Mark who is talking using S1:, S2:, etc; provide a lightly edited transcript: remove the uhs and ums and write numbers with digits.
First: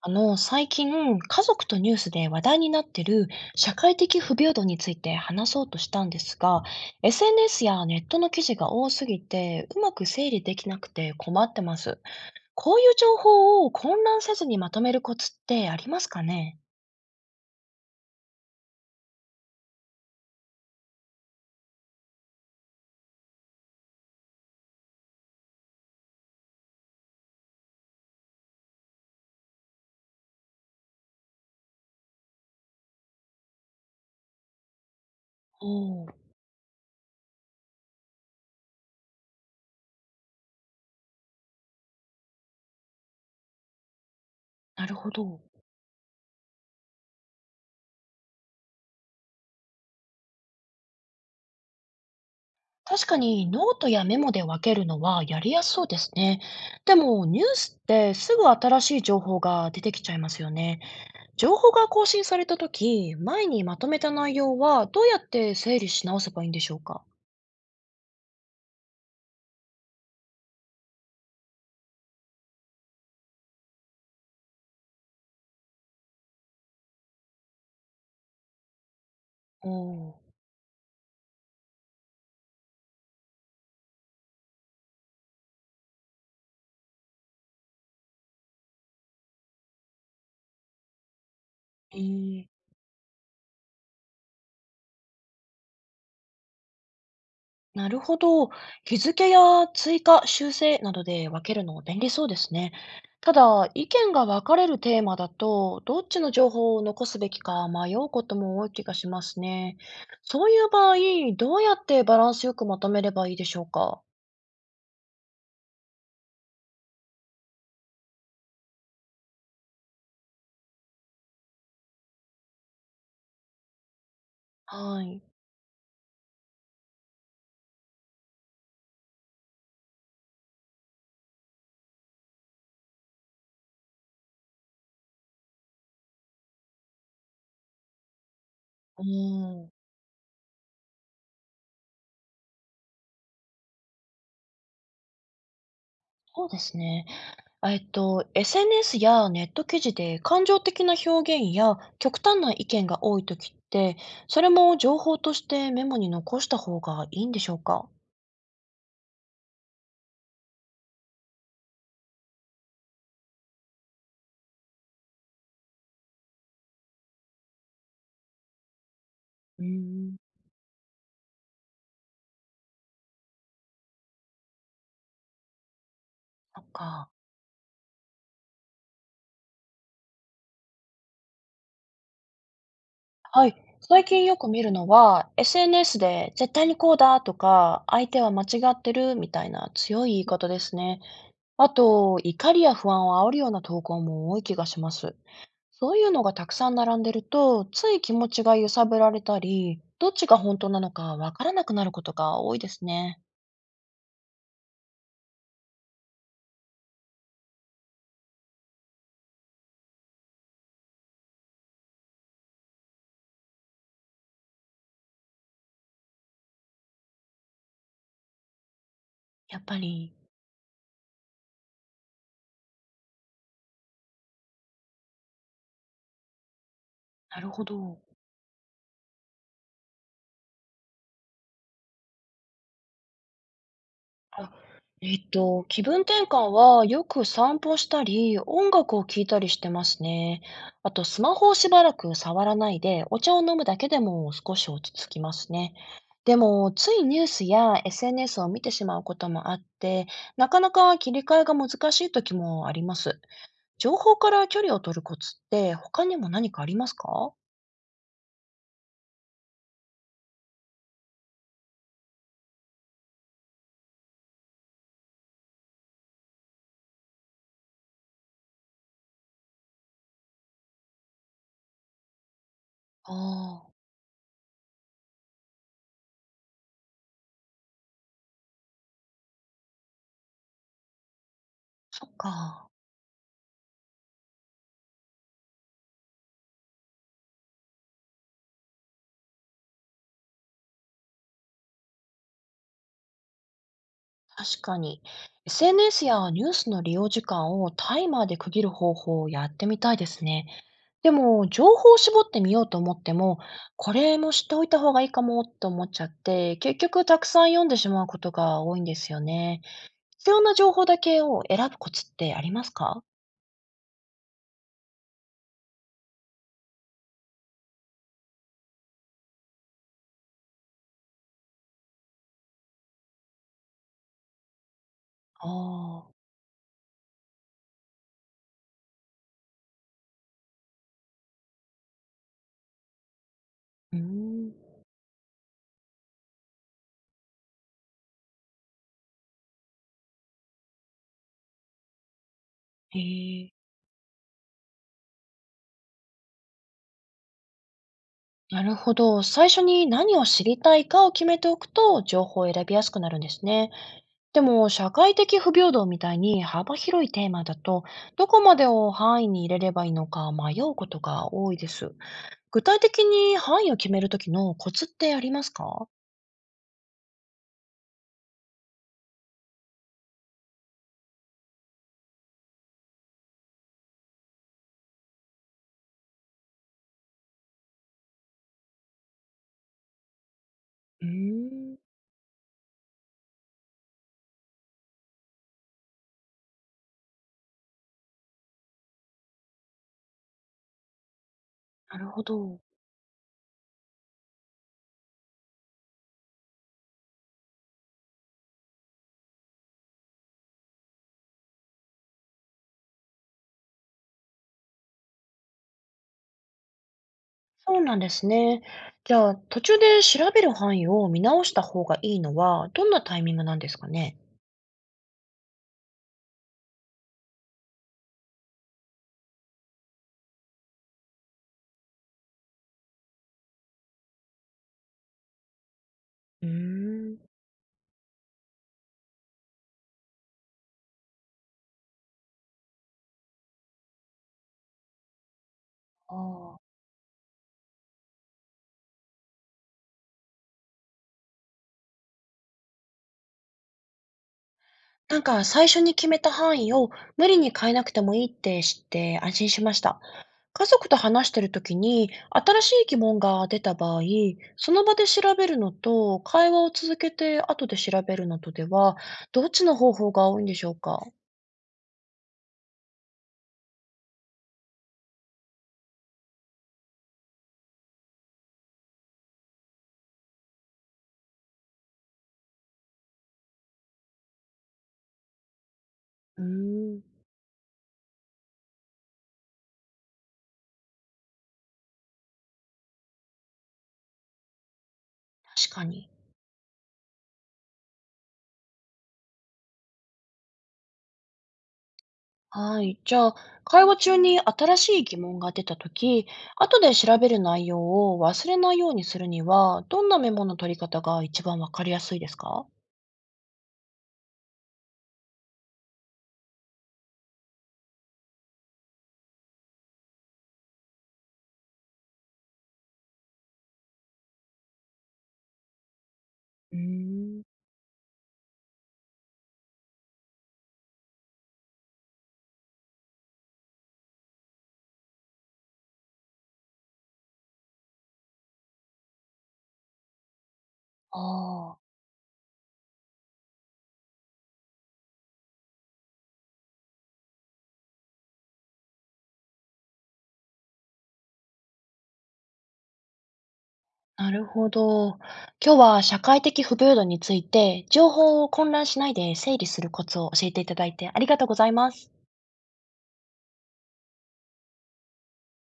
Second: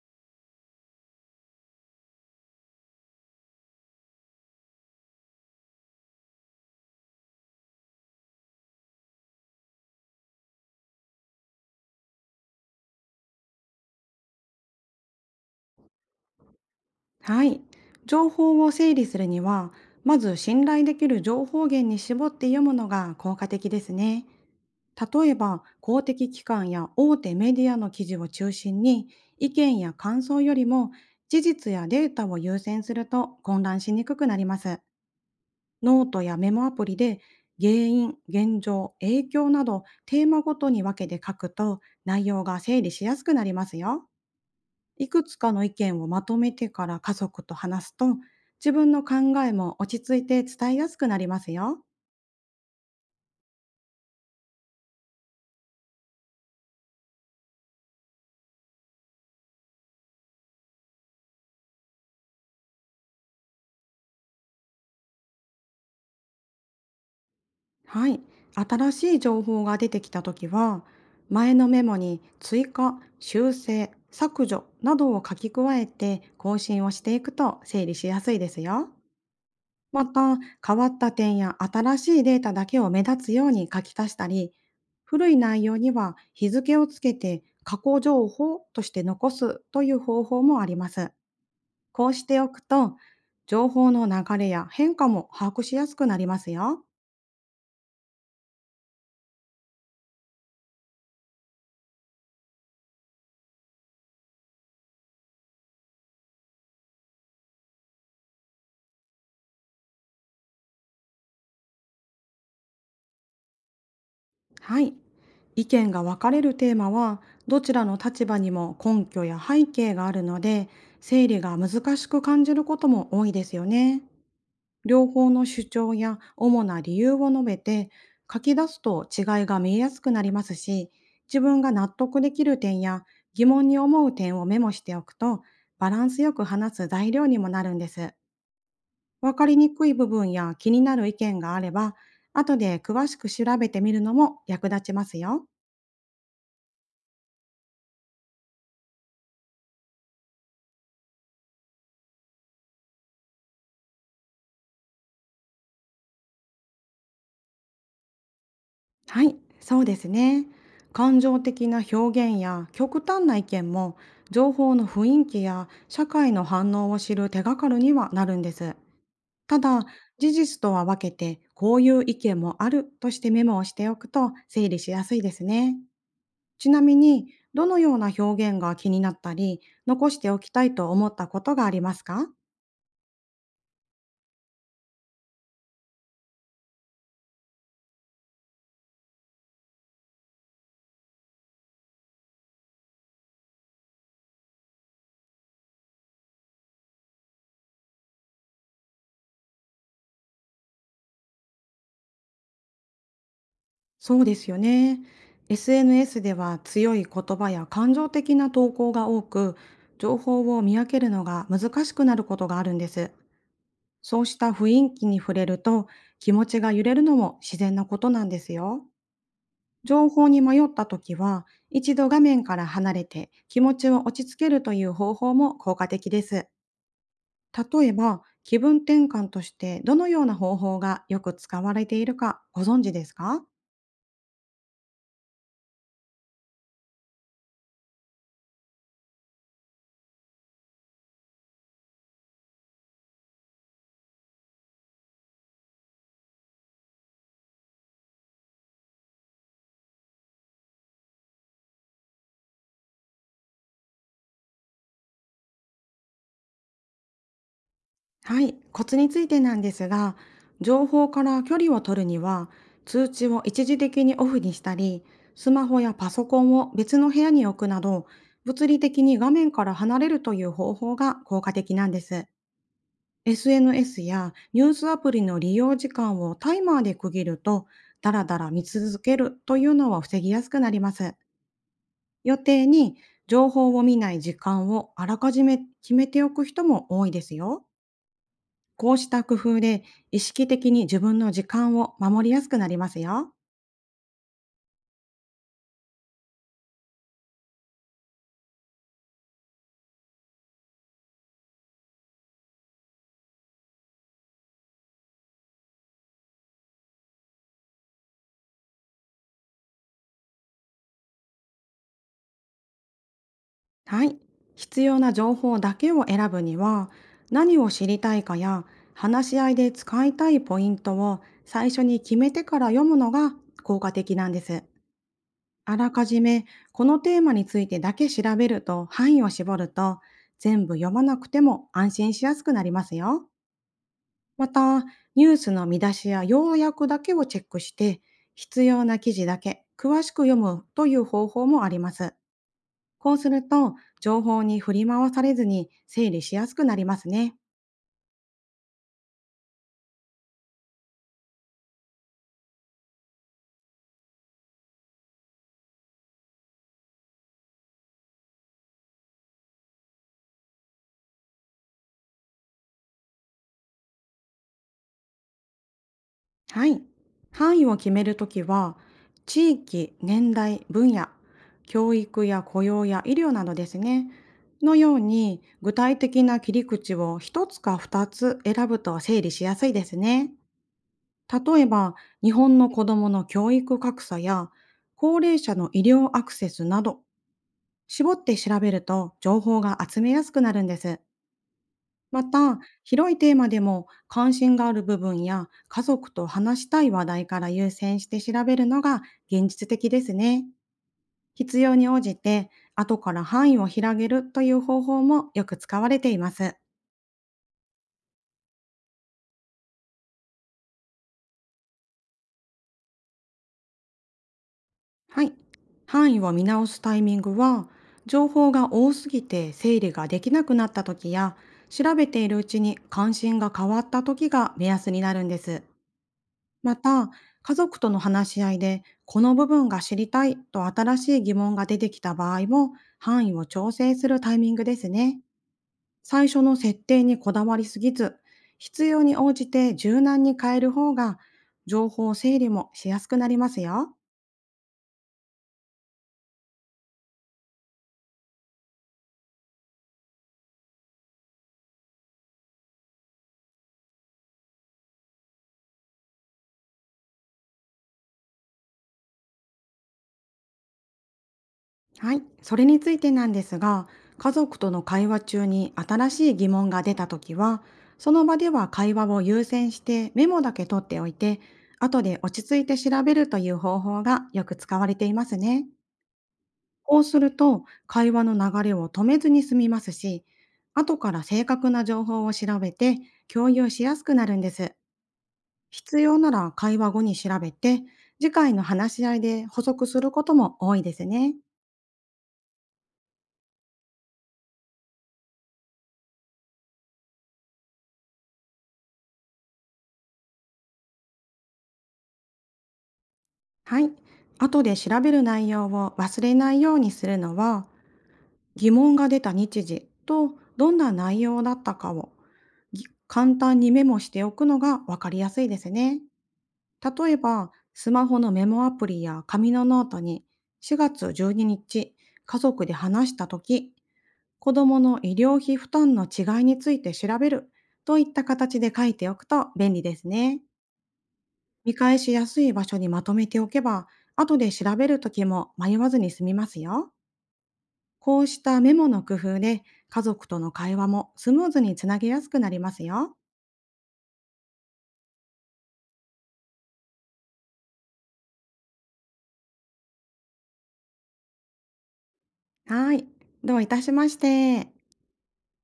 S1: 最近、家族とニュースで話題になってる社会的不平等について話そうとしたんですが、SNS やネットの記事が多すぎて、うまく整理できなくて困ってます。こういう情報を混乱せずにまとめるコツってありますかね？
S2: はい。情報を整理するには、まず信頼できる情報源に絞って読むのが効果的ですね。例えば、公的機関や大手メディアの記事を中心に、意見や感想よりも事実やデータを優先すると混乱しにくくなります。
S1: お
S2: ノー
S1: ー。
S2: トやメモアプリで原因、現状、影響などテーマごとに分けて書くと内容が整理しやすくなりますよ。
S1: なる
S2: い
S1: ほ
S2: くつ
S1: ど。
S2: かの意見をまとめてから家族と話すと、自分の考えも落ち着いて伝えやすくなりますよ。
S1: 確かにノートやメモで分けるのはやりやすそうですね。でもニュースってすぐ新しい情報が出てきちゃいますよね。情報が更新されたとき、前にまとめた内容はどうやって整理し直せばいいんでしょうか？
S2: はい。新しい情報が出てきたときは、前のメモに追加、修正、削除などを書き加えて更新をしていくと整理しやすいですよ。
S1: お
S2: ま
S1: ー。
S2: た、変わった点や新しいデータだけを目立つように書き足したり、古い内容には日付をつけて過去情報として残すという方法もあります。
S1: え
S2: こうして
S1: ー。
S2: おくと、情報の流れや変化も把握しやすくなりますよ。
S1: なるほど。日付や追加、修正などで分けるの便利そうですね。ただ、意見が分かれるテーマだと、どっちの情報を残すべきか迷うことも多い気がしますね。そういう場合、どうやってバランスよくまとめればいいでしょうか？
S2: はい。意見が分かれるテーマは、どちらの立場にも根拠や背景があるので、整理が難しく感じることも多いですよね。
S1: は
S2: 両
S1: い。
S2: 方の主張や主な理由を述べて、書き出すと違いが見えやすくなりますし、自分が納得できる点や疑問に思う点をメモしておくと、バランスよく話す材料にもなるんです。
S1: う
S2: わかり
S1: ん。
S2: にくい部分や気になる意見があれば、後で詳しく調べてみるのも役立ちますよ。
S1: そうですね。SNS やネット記事で感情的な表現や極端な意見が多いときって、それも情報としてメモに残した方がいいんでしょうか？
S2: はい、そうですね。感情的な表現や極端な意見も、情報の雰囲気や社会の反応を知る手がかりにはなるんです。た
S1: うー
S2: だ、
S1: ん。
S2: 事実とは分けて、こういう意見もあるとしてメモをしておくと整理しやすいですね。
S1: なん
S2: ちなみ
S1: か。
S2: に、どのような表現が気になったり、残しておきたいと思ったことがありますか？
S1: はい。最近よく見るのは、SNS で絶対にこうだとか、相手は間違ってるみたいな強い言い方ですね。あと、怒りや不安を煽るような投稿も多い気がします。そういうのがたくさん並んでると、つい気持ちが揺さぶられたり、どっちが本当なのかわからなくなることが多いですね。
S2: そうですよね。SNS では強い言葉や感情的な投稿が多く、情報を見分けるのが難しくなることがあるんです。そうした雰囲気に触れると、気持ちが揺れるのも自然なことなんですよ。
S1: やっぱ
S2: 情
S1: り。
S2: 報に迷った時は、一度画面から離れて気持ちを落ち着けるという方法も効果的です。
S1: なるほ
S2: 例え
S1: ど。
S2: ば、気分転換としてどのような方法がよく使われているかご存知ですか？
S1: あ。気分転換はよく散歩したり、音楽を聴いたりしてますね。あと、スマホをしばらく触らないで、お茶を飲むだけでも少し落ち着きますね。でも、ついニュースや SNS を見てしまうこともあって、なかなか切り替えが難しい時もあります。情報から距離を取るコツって他にも何かありますか？
S2: はい、コツについてなんですが、情報から距離を取るには、通知を一時的にオフにしたり、スマホやパソコンを別の部屋に置くなど、物理的に画面から離れるという方法が効果的なんです。
S1: ああ。
S2: SNS やニュースアプリの利用時間をタイマーで区切ると、だらだら見続けるというのは防ぎやすくなります。
S1: そっ
S2: 予定
S1: か。
S2: に情報を見ない時間をあらかじめ決めておく人も多いですよ。こうした工夫で意識的に自分の時間を守りやすくなりますよ。
S1: 確かに。SNS やニュースの利用時間をタイマーで区切る方法をやってみたいですね。でも、情報を絞ってみようと思っても、これも知っておいた方がいいかもと思っちゃって、結局たくさん読んでしまうことが多いんですよね。必要な情報だけを選ぶコツってありますか？
S2: はい。必要な情報だけを選ぶには、何を知りたいかや話し合いで使いたいポイントを最初に決めてから読むのが効果的なんです。
S1: あ
S2: あらか
S1: あー。
S2: じめこのテーマについてだけ調べると範囲を絞ると全部読まなくても安心しやすくなりますよ。
S1: うー
S2: ま
S1: ん。
S2: た、ニュースの見出しや要約だけをチェックして、必要な記事だけ詳しく読むという方法もあります。
S1: へ
S2: こうする
S1: え。
S2: と、情報に振り回されずに整理しやすくなりますね。
S1: なるほど。最初に何を知りたいかを決めておくと、情報を選びやすくなるんですね。でも、社会的不平等みたいに幅広いテーマだと、どこまでを範囲に入れればいいのか迷うことが多いです。具体的に範囲を決めるときのコツってありますか？
S2: はい。範囲を決めるときは、地域、年代、分野、教育や雇用や医療などですね。のように、具体的な切り口を一つか二つ選ぶと整理しやすいですね。
S1: う
S2: 例え
S1: ーん。
S2: ば、日本の子どもの教育格差や高齢者の医療アクセスなど、絞って調べると情報が集めやすくなるんです。
S1: なるほ
S2: また、
S1: ど。
S2: 広いテーマでも関心がある部分や家族と話したい話題から優先して調べるのが現実的ですね。必要に応じて、後から範囲を広げるという方法もよく使われています。
S1: そうなんですね。じゃあ、途中で調べる範囲を見直した方がいいのは、どんなタイミングなんですかね？
S2: はい。範囲を見直すタイミングは、情報が多すぎて整理ができなくなった時や、調べているうちに関心が変わった時が目安になるんです。
S1: うー
S2: また、
S1: ん。
S2: 家族との話し合いで、この部分が知りたいと新しい疑問が出てきた場合も、範囲を調整するタイミングですね。
S1: あ
S2: 最初の
S1: あ。
S2: 設定にこだわりすぎず、必要に応じて柔軟に変える方が、情報整理もしやすくなりますよ。
S1: なんか最初に決めた範囲を無理に変えなくてもいいって知って安心しました。家族と話してる時に新しい疑問が出た場合、その場で調べるのと会話を続けて後で調べるのとでは、どっちの方法が多いんでしょうか？
S2: はい、それについてなんですが、家族との会話中に新しい疑問が出たときは、その場では会話を優先してメモだけ取っておいて、後で落ち着いて調べるという方法がよく使われていますね。
S1: うー
S2: こ
S1: ん。
S2: うすると、会話の流れを止めずに済みますし、後から正確な情報を調べて共有しやすくなるんです。
S1: 確か
S2: 必
S1: に。
S2: 要なら会話後に調べて、次回の話し合いで補足することも多いですね。
S1: はい。じゃあ、会話中に新しい疑問が出た時、後で調べる内容を忘れないようにするには、どんなメモの取り方が一番わかりやすいですか？
S2: はい。後で調べる内容を忘れないようにするのは、疑問が出た日時とどんな内容だったかをぎ簡単にメモしておくのが分かりやすいですね。
S1: うー
S2: 例え
S1: ん。
S2: ば、スマホのメモアプリや紙のノートに4月12日、家族で話した時子どもの医療費負担の違いについて調べるといった形で書いておくと便利ですね。見
S1: あ
S2: 返しやすい場所にまとめておけば、後で調べるときも迷わずに済みますよ。こうしたメモの工夫で、家族との会話もスムーズにつなげやすくなりますよ。
S1: あ、なるほど。今日は社会的不平等について、情報を混乱しないで整理するコツを教えていただいてありがとうございます。
S2: はい。どういたしまして。